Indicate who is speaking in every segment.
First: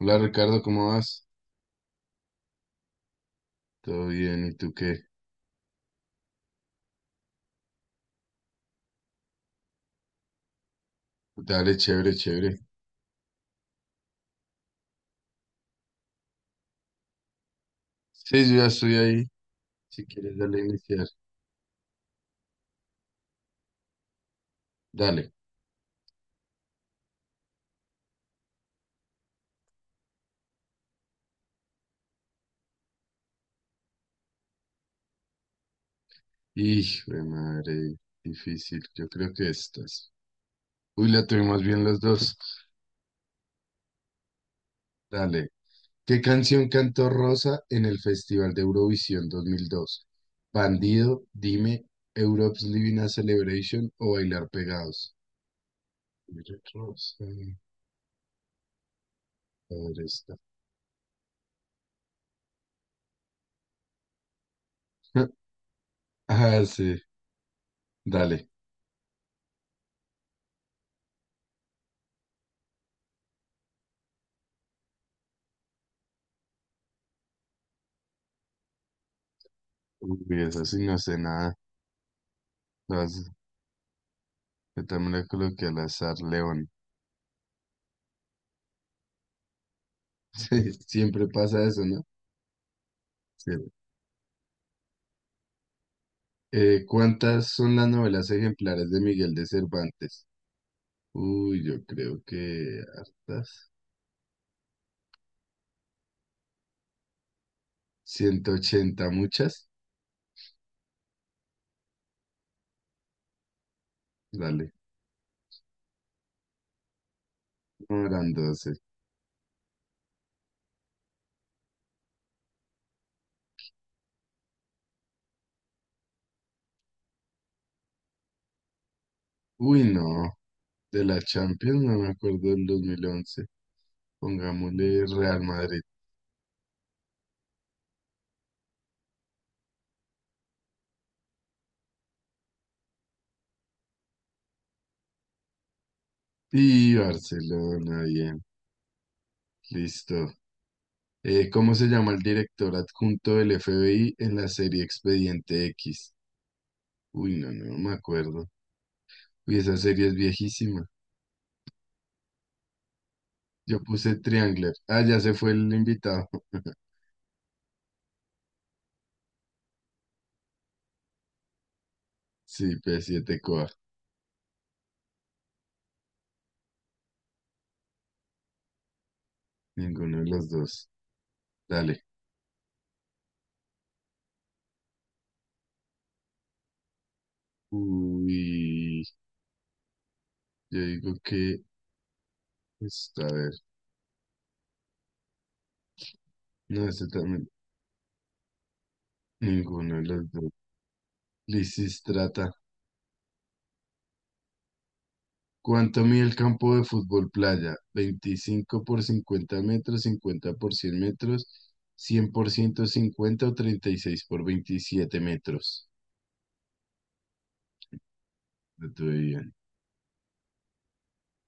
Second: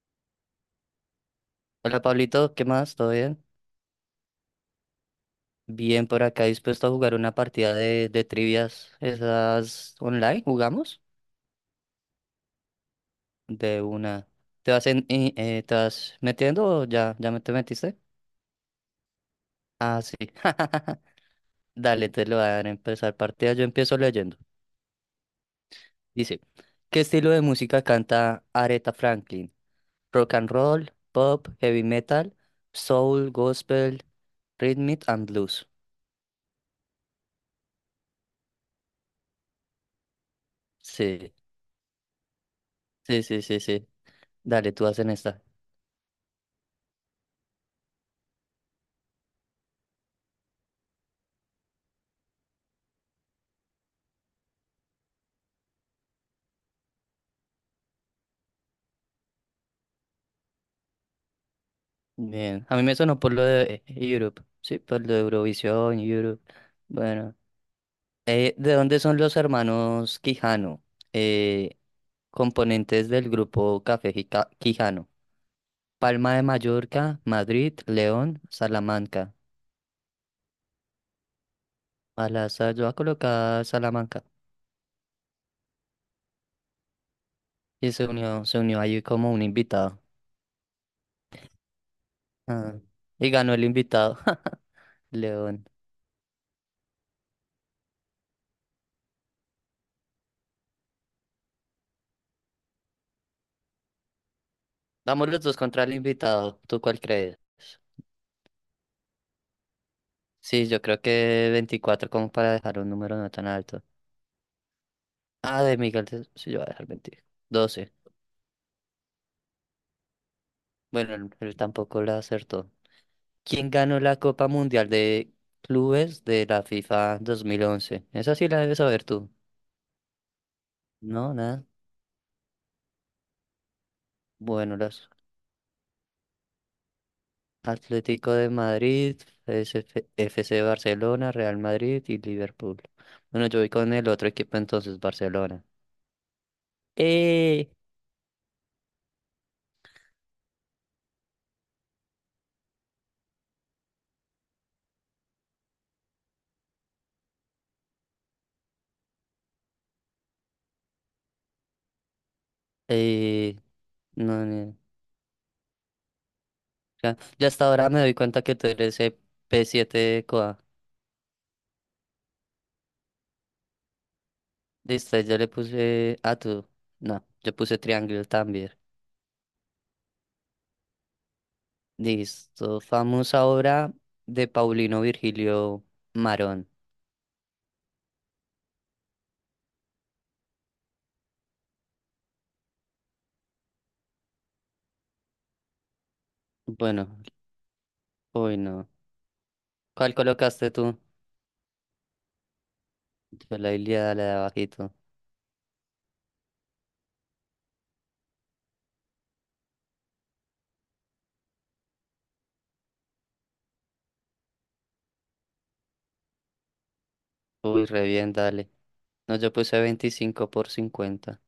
Speaker 1: Hola Ricardo, ¿cómo vas?
Speaker 2: Hola Pablito, ¿qué más? ¿Todo bien?
Speaker 1: Todo bien, ¿y tú qué?
Speaker 2: Bien por acá, dispuesto a jugar una partida de trivias. ¿Esas online? ¿Jugamos?
Speaker 1: Dale, chévere, chévere.
Speaker 2: De una. ¿Te vas metiendo o ya me te metiste?
Speaker 1: Sí, yo ya estoy ahí.
Speaker 2: Ah,
Speaker 1: Si
Speaker 2: sí.
Speaker 1: quieres, dale a iniciar.
Speaker 2: Dale, te lo voy a dar a empezar partida. Yo empiezo leyendo.
Speaker 1: Dale.
Speaker 2: Dice, ¿qué estilo de música canta Aretha Franklin? Rock and roll, pop, heavy metal, soul, gospel, rhythm and blues.
Speaker 1: Hijo de madre, difícil. Yo creo que estas. Uy, la
Speaker 2: Sí,
Speaker 1: tuvimos bien los dos.
Speaker 2: sí, sí, sí, sí. Dale, tú hacen esta.
Speaker 1: Dale. ¿Qué canción cantó Rosa en el Festival de Eurovisión 2002? Bandido, Dime, Europe's Living a Celebration o Bailar Pegados. Mira, Rosa, padre está.
Speaker 2: Bien, a mí me sonó por lo de Europe, sí, por lo de Eurovisión, Europe.
Speaker 1: Ah, sí,
Speaker 2: Bueno,
Speaker 1: dale.
Speaker 2: ¿de dónde son los hermanos Quijano? Eh, Componentes del grupo Café Quijano. Palma de Mallorca, Madrid, León, Salamanca.
Speaker 1: Uy, eso sí no sé nada.
Speaker 2: Al azar yo voy a
Speaker 1: Lo has-
Speaker 2: colocar Salamanca.
Speaker 1: yo también le coloqué al azar León.
Speaker 2: Y se unió ahí como un invitado.
Speaker 1: Sí, siempre pasa eso, ¿no?
Speaker 2: Ah, y
Speaker 1: Sí.
Speaker 2: ganó el invitado, León.
Speaker 1: ¿Cuántas son las novelas ejemplares de Miguel de Cervantes? Uy, yo creo que hartas.
Speaker 2: Vamos los dos contra el invitado, ¿tú cuál crees?
Speaker 1: 180 muchas.
Speaker 2: Sí, yo creo que 24 como para dejar un número no tan alto.
Speaker 1: Dale,
Speaker 2: Ah, de Miguel, sí, yo voy a dejar mentir. 12.
Speaker 1: no eran 12.
Speaker 2: Bueno, él tampoco la acertó. ¿Quién ganó la Copa Mundial de Clubes de la FIFA 2011? Esa sí la debes saber tú.
Speaker 1: Uy, no. De la
Speaker 2: No, nada.
Speaker 1: Champions no me acuerdo del 2011,
Speaker 2: Bueno,
Speaker 1: pongámosle
Speaker 2: los
Speaker 1: Real Madrid
Speaker 2: Atlético de Madrid, SF F C. Barcelona, Real Madrid y Liverpool. Bueno, yo voy con el otro equipo entonces, Barcelona.
Speaker 1: y
Speaker 2: Eh,
Speaker 1: Barcelona, bien. Listo. ¿Cómo se llama el director adjunto del FBI en la serie Expediente X? Uy, no, no, no me acuerdo. Uy, esa serie es viejísima.
Speaker 2: eh,
Speaker 1: Yo puse
Speaker 2: no,
Speaker 1: Triangler. Ah, ya se fue el invitado.
Speaker 2: ya hasta ahora me doy cuenta que tú eres el P7 COA.
Speaker 1: Sí, P7 Coa.
Speaker 2: Listo, yo le puse a tú. No, yo puse triángulo también.
Speaker 1: Ninguno de los dos. Dale.
Speaker 2: Listo. Famosa obra de Paulino Virgilio Marón.
Speaker 1: Uy, yo digo que está a ver. No, ese
Speaker 2: Bueno,
Speaker 1: también.
Speaker 2: uy, no.
Speaker 1: Ninguno de
Speaker 2: ¿Cuál
Speaker 1: los dos.
Speaker 2: colocaste tú?
Speaker 1: Lisistrata.
Speaker 2: Yo la Ilíada, la de abajito.
Speaker 1: ¿Cuánto mide el campo de fútbol playa? 25 por 50 metros, 50 por 100 metros, 100 por 150 o 36 por 27 metros.
Speaker 2: Uy, re bien, dale.
Speaker 1: No tuve
Speaker 2: No,
Speaker 1: idea.
Speaker 2: yo puse 25 por 50.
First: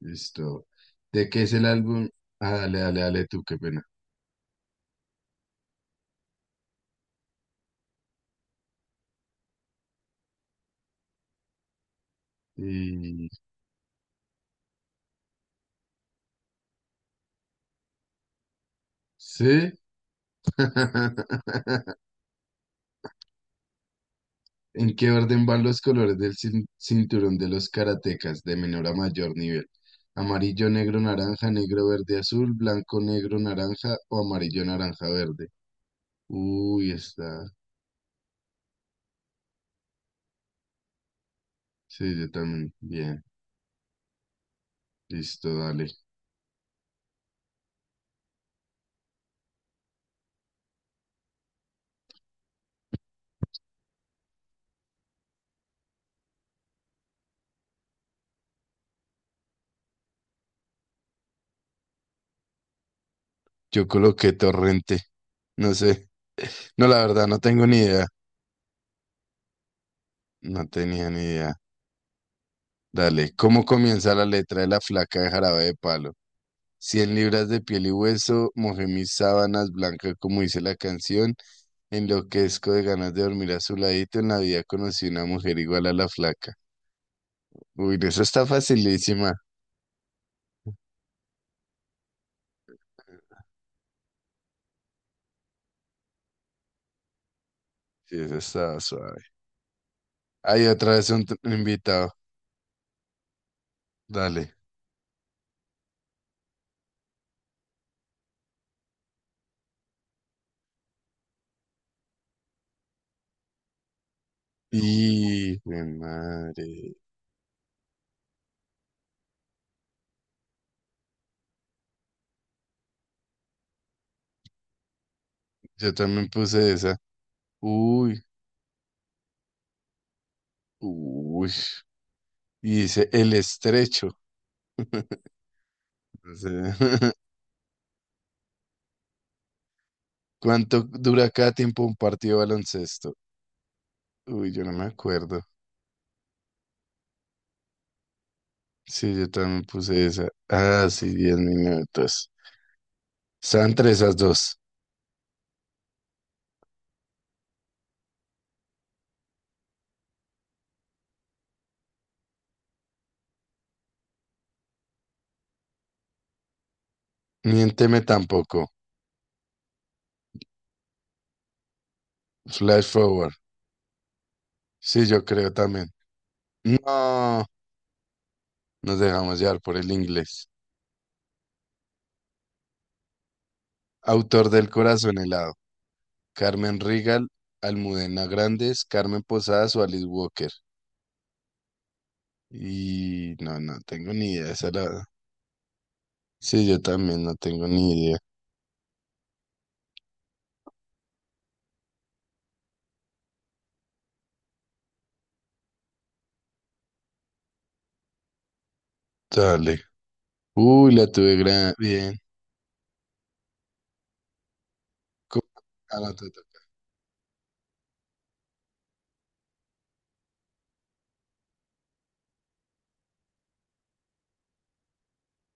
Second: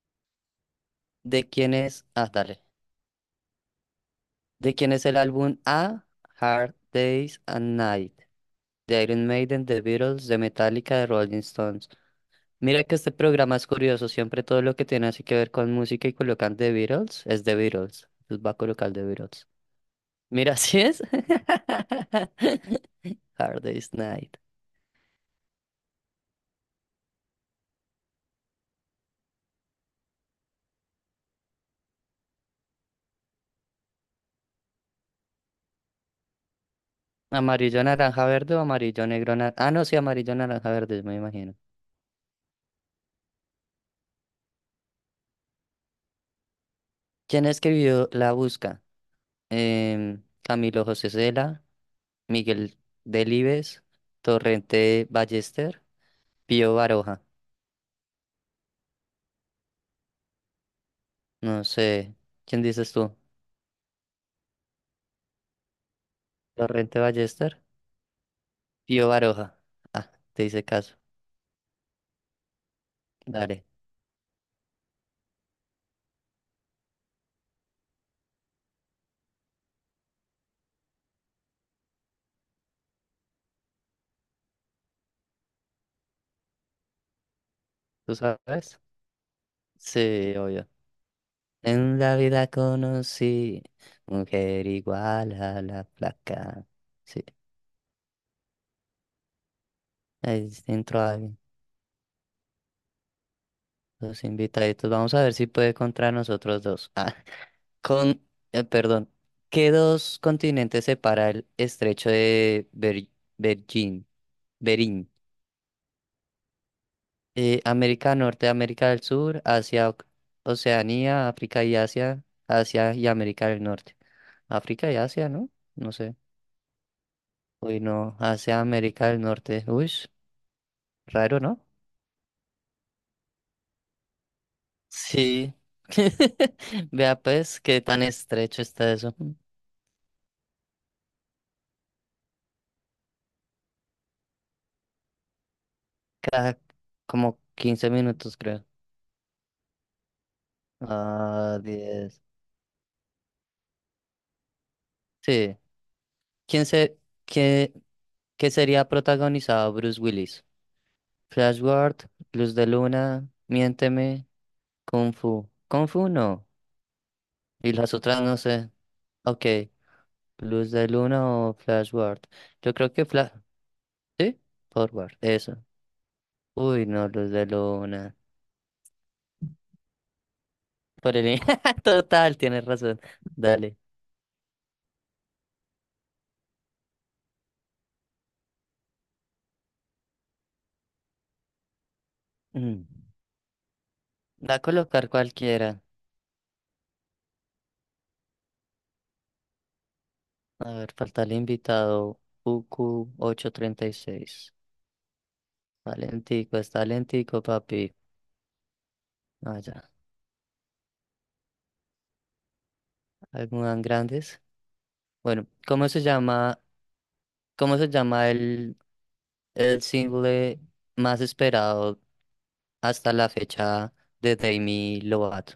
Speaker 1: Listo. ¿De qué
Speaker 2: ¿De
Speaker 1: es el
Speaker 2: quién es?
Speaker 1: álbum?
Speaker 2: Ah,
Speaker 1: Ah,
Speaker 2: dale.
Speaker 1: dale, dale, dale tú, qué pena.
Speaker 2: ¿De quién es el álbum A? Hard Days and Night. De Iron Maiden, The Beatles, de Metallica, de Rolling Stones. Mira que este
Speaker 1: Y...
Speaker 2: programa es curioso, siempre todo lo que tiene así que ver con música y colocan The Beatles, es The Beatles. Entonces va a colocar The Beatles.
Speaker 1: ¿Sí?
Speaker 2: Mira, así es. Hard Day's Night.
Speaker 1: ¿En qué orden van los colores del cinturón de los karatecas de menor a mayor nivel? Amarillo, negro, naranja, negro, verde, azul, blanco, negro, naranja o amarillo, naranja, verde. Uy, está.
Speaker 2: Amarillo, naranja, verde o amarillo, negro, naranja. Ah, no, sí, amarillo, naranja, verde, me imagino.
Speaker 1: Sí, yo también. Bien, listo, dale.
Speaker 2: ¿Quién escribió La Busca? Camilo José Cela, Miguel Delibes, Torrente Ballester, Pío Baroja. No sé. ¿Quién dices tú?
Speaker 1: Yo coloqué torrente. No sé. No, la
Speaker 2: ¿Torrente
Speaker 1: verdad, no
Speaker 2: Ballester?
Speaker 1: tengo ni idea.
Speaker 2: Pío Baroja. Ah, te hice
Speaker 1: No
Speaker 2: caso.
Speaker 1: tenía ni idea. Dale, ¿cómo
Speaker 2: Dale,
Speaker 1: comienza la letra de la flaca de Jarabe de Palo? 100 libras de piel y hueso, mojé mis sábanas blancas como dice la canción, enloquezco de ganas de dormir a su ladito, en la vida conocí una mujer igual a la flaca. Uy,
Speaker 2: ¿tú
Speaker 1: eso está
Speaker 2: sabes?
Speaker 1: facilísima.
Speaker 2: Sí, obvio. En la vida conocí mujer igual a la placa. Sí,
Speaker 1: Sí, eso está suave.
Speaker 2: ahí
Speaker 1: Hay otra
Speaker 2: entró
Speaker 1: vez un t-
Speaker 2: alguien.
Speaker 1: invitado.
Speaker 2: Los
Speaker 1: Dale.
Speaker 2: invitaditos. Vamos a ver si puede contra nosotros dos. Ah, con, perdón. ¿Qué dos continentes separa el estrecho de Bergin- Berín?
Speaker 1: Y, de madre.
Speaker 2: América Norte, América del Sur, Asia, Oceanía, África y Asia, Asia y América del Norte. África y Asia, ¿no?
Speaker 1: Yo
Speaker 2: No sé.
Speaker 1: también puse esa.
Speaker 2: Uy, no,
Speaker 1: Uy,
Speaker 2: hacia América del Norte. Uy, raro,
Speaker 1: uy.
Speaker 2: ¿no?
Speaker 1: Y dice, el estrecho.
Speaker 2: Sí.
Speaker 1: No sé.
Speaker 2: Vea pues qué tan estrecho está eso.
Speaker 1: ¿Cuánto dura cada tiempo un partido de baloncesto? Uy, yo no me acuerdo.
Speaker 2: Cada como 15 minutos, creo.
Speaker 1: Sí, yo también puse esa. Ah, sí, 10
Speaker 2: Ah, 10.
Speaker 1: minutos. Están entre esas dos.
Speaker 2: Sí. ¿Quién se, qué, qué sería protagonizado Bruce Willis? Flash Gordon, Luz de Luna, Miénteme, Kung Fu. Kung Fu no. Y las
Speaker 1: Miénteme
Speaker 2: otras no
Speaker 1: tampoco.
Speaker 2: sé. Ok. Luz de Luna o Flash Gordon. Yo
Speaker 1: Flash
Speaker 2: creo que Flash.
Speaker 1: forward.
Speaker 2: ¿Sí?
Speaker 1: Sí,
Speaker 2: Forward.
Speaker 1: yo creo
Speaker 2: Eso.
Speaker 1: también.
Speaker 2: Uy, no, Luz de
Speaker 1: No,
Speaker 2: Luna.
Speaker 1: nos dejamos llevar por el inglés.
Speaker 2: Por el. Total, tienes razón. Dale.
Speaker 1: Autor del Corazón helado. Carmen Rigal, Almudena Grandes, Carmen Posadas o Alice Walker.
Speaker 2: Mm.
Speaker 1: Y no, no tengo ni idea. De
Speaker 2: Va a
Speaker 1: esa la...
Speaker 2: colocar cualquiera.
Speaker 1: Sí, yo también no tengo ni idea.
Speaker 2: A ver, falta el invitado. UQ836. Está lentico, papi. Ah, ya.
Speaker 1: Dale. Uy, la tuve gran... bien.
Speaker 2: Algunas grandes.
Speaker 1: Cu-
Speaker 2: Bueno, ¿cómo
Speaker 1: ah,
Speaker 2: se
Speaker 1: no, te toca.
Speaker 2: llama, cómo se llama el single más esperado hasta la fecha de Demi Lovato?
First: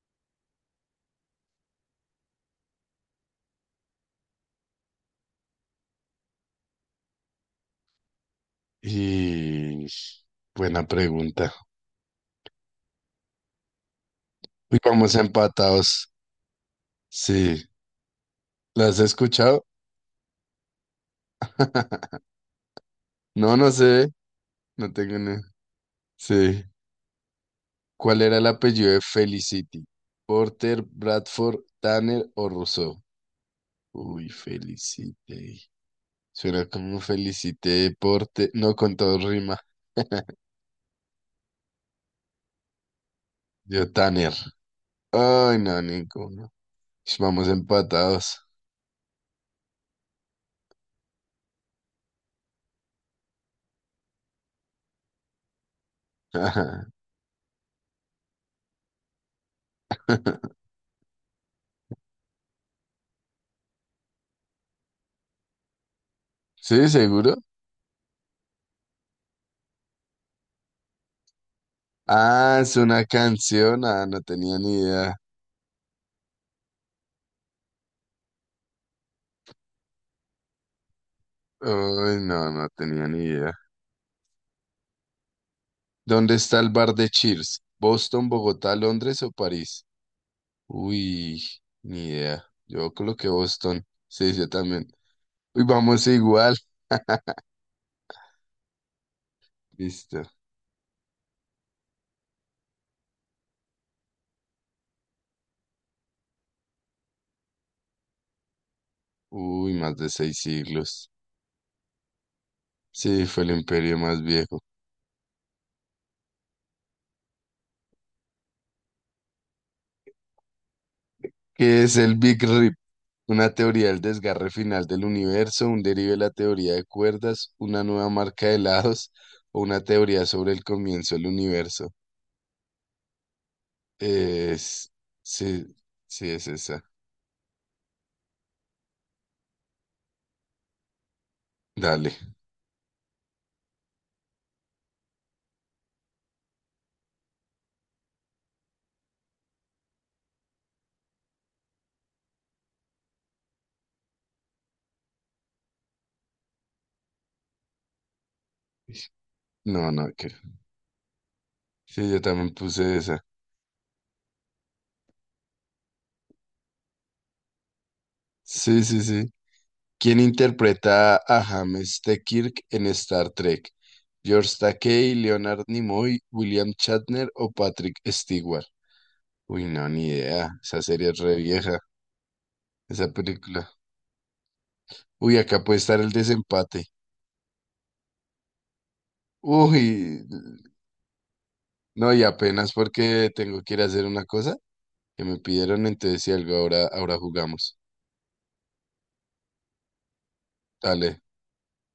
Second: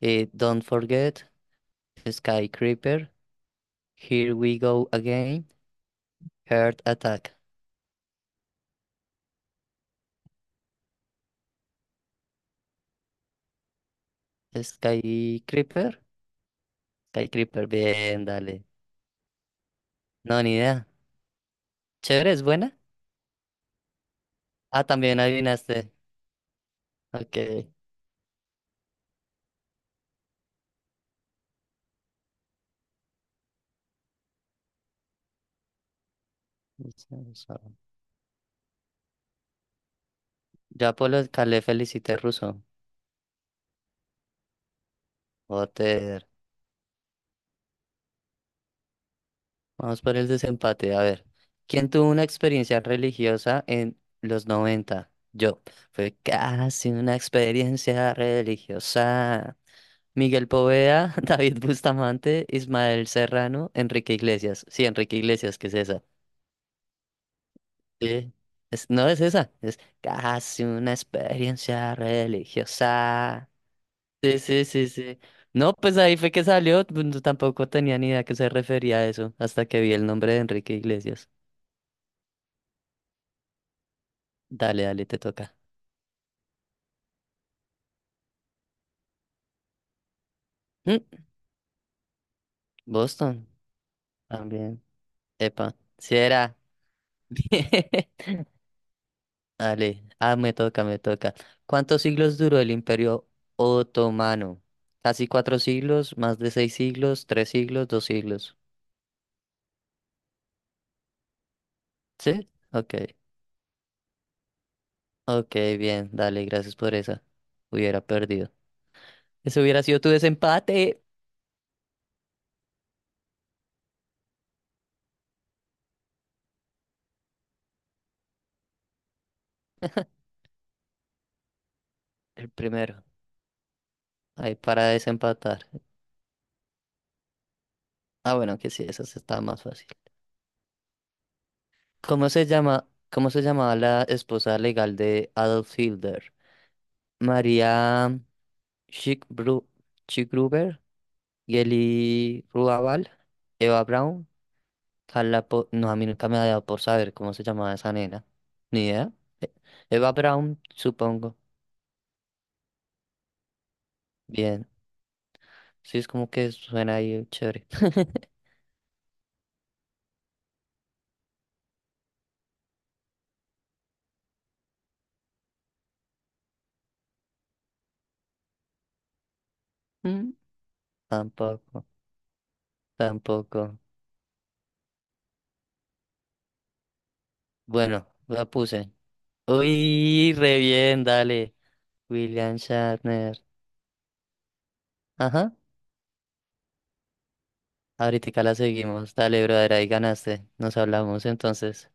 Speaker 2: Don't Forget, Sky Creeper, Here We Go Again, Heart Attack.
Speaker 1: Y buena pregunta. Uy, vamos
Speaker 2: Sky Creeper.
Speaker 1: empatados.
Speaker 2: Sky
Speaker 1: Sí,
Speaker 2: Creeper, bien, dale.
Speaker 1: ¿las has escuchado?
Speaker 2: No, ni idea. Chévere, es buena.
Speaker 1: No, no sé.
Speaker 2: Ah,
Speaker 1: No tengo
Speaker 2: también
Speaker 1: ni.
Speaker 2: adivinaste.
Speaker 1: Sí.
Speaker 2: Ok.
Speaker 1: ¿Cuál era el apellido de Felicity? ¿Porter, Bradford, Tanner o Rousseau? Uy, Felicity. Suena como
Speaker 2: Ruso.
Speaker 1: Felicity, Porter. No, con todo rima.
Speaker 2: Ya por Polo Calé felicité ruso.
Speaker 1: Yo, Tanner. Ay, no,
Speaker 2: Joder.
Speaker 1: ninguno. Ish, vamos empatados.
Speaker 2: Vamos por el desempate. A ver. ¿Quién tuvo una experiencia religiosa en los 90? Yo. Fue casi una experiencia religiosa. Miguel Poveda, David Bustamante, Ismael Serrano, Enrique Iglesias. Sí, Enrique Iglesias, ¿qué es esa?
Speaker 1: ¿Sí, seguro?
Speaker 2: Sí, no es esa, es casi una experiencia
Speaker 1: Ah, es una
Speaker 2: religiosa.
Speaker 1: canción. Ah, no
Speaker 2: Sí,
Speaker 1: tenía
Speaker 2: sí,
Speaker 1: ni
Speaker 2: sí,
Speaker 1: idea.
Speaker 2: sí. No, pues ahí fue que salió, pues, tampoco tenía ni idea a qué se refería a eso, hasta que vi el nombre de Enrique Iglesias.
Speaker 1: Uy, no, no tenía ni idea.
Speaker 2: Dale, dale, te toca.
Speaker 1: ¿Dónde está el bar de Cheers? ¿Boston, Bogotá, Londres o París?
Speaker 2: Mm,
Speaker 1: Uy, ni idea. Yo coloqué
Speaker 2: Boston,
Speaker 1: Boston. Sí, yo
Speaker 2: también.
Speaker 1: también. Uy,
Speaker 2: Epa,
Speaker 1: vamos
Speaker 2: si
Speaker 1: igual.
Speaker 2: era. Dale,
Speaker 1: Listo.
Speaker 2: ah, me toca, me toca. ¿Cuántos siglos duró el Imperio Otomano? Casi 4 siglos, más de 6 siglos, 3 siglos, 2 siglos.
Speaker 1: Uy, más de 6 siglos.
Speaker 2: ¿Sí? Ok.
Speaker 1: Sí, fue el imperio más viejo.
Speaker 2: Ok, bien, dale, gracias por esa. Hubiera perdido. Ese hubiera sido tu desempate.
Speaker 1: ¿Qué es el Big Rip? Una teoría del desgarre final del universo, un derive de la teoría de cuerdas, una nueva marca de lados o una teoría sobre el comienzo del universo.
Speaker 2: El primero. Ahí para
Speaker 1: Es... Sí,
Speaker 2: desempatar.
Speaker 1: sí, es esa.
Speaker 2: Ah, bueno, que sí, esa sí está más fácil.
Speaker 1: Dale.
Speaker 2: ¿Cómo se llamaba la esposa legal de Adolf Hitler? María Schickbru- Schickgruber, Geli Ruabal, Eva Braun, Carla. No, a mí nunca me ha dado por saber cómo se llamaba esa nena. Ni idea. E-
Speaker 1: No, no,
Speaker 2: Eva
Speaker 1: que...
Speaker 2: Braun, supongo.
Speaker 1: Sí, yo también puse esa.
Speaker 2: Bien. Sí, es como que suena ahí chévere.
Speaker 1: Sí, sí, sí. ¿Quién interpreta a James T. Kirk en Star Trek? ¿George Takei, Leonard Nimoy, William Shatner o Patrick Stewart? Uy, no, ni
Speaker 2: Mm,
Speaker 1: idea. Esa serie es re vieja,
Speaker 2: Tampoco,
Speaker 1: esa película.
Speaker 2: tampoco.
Speaker 1: Uy, acá puede estar el desempate.
Speaker 2: Bueno, la puse.
Speaker 1: Uy,
Speaker 2: Uy, re bien, dale.
Speaker 1: no, y
Speaker 2: William
Speaker 1: apenas porque
Speaker 2: Shatner.
Speaker 1: tengo que ir a hacer una cosa que me
Speaker 2: Ajá.
Speaker 1: pidieron, entonces si algo ahora, ahora jugamos.
Speaker 2: Ahorita la seguimos. Dale, brother, ahí ganaste. Nos
Speaker 1: Dale.
Speaker 2: hablamos entonces.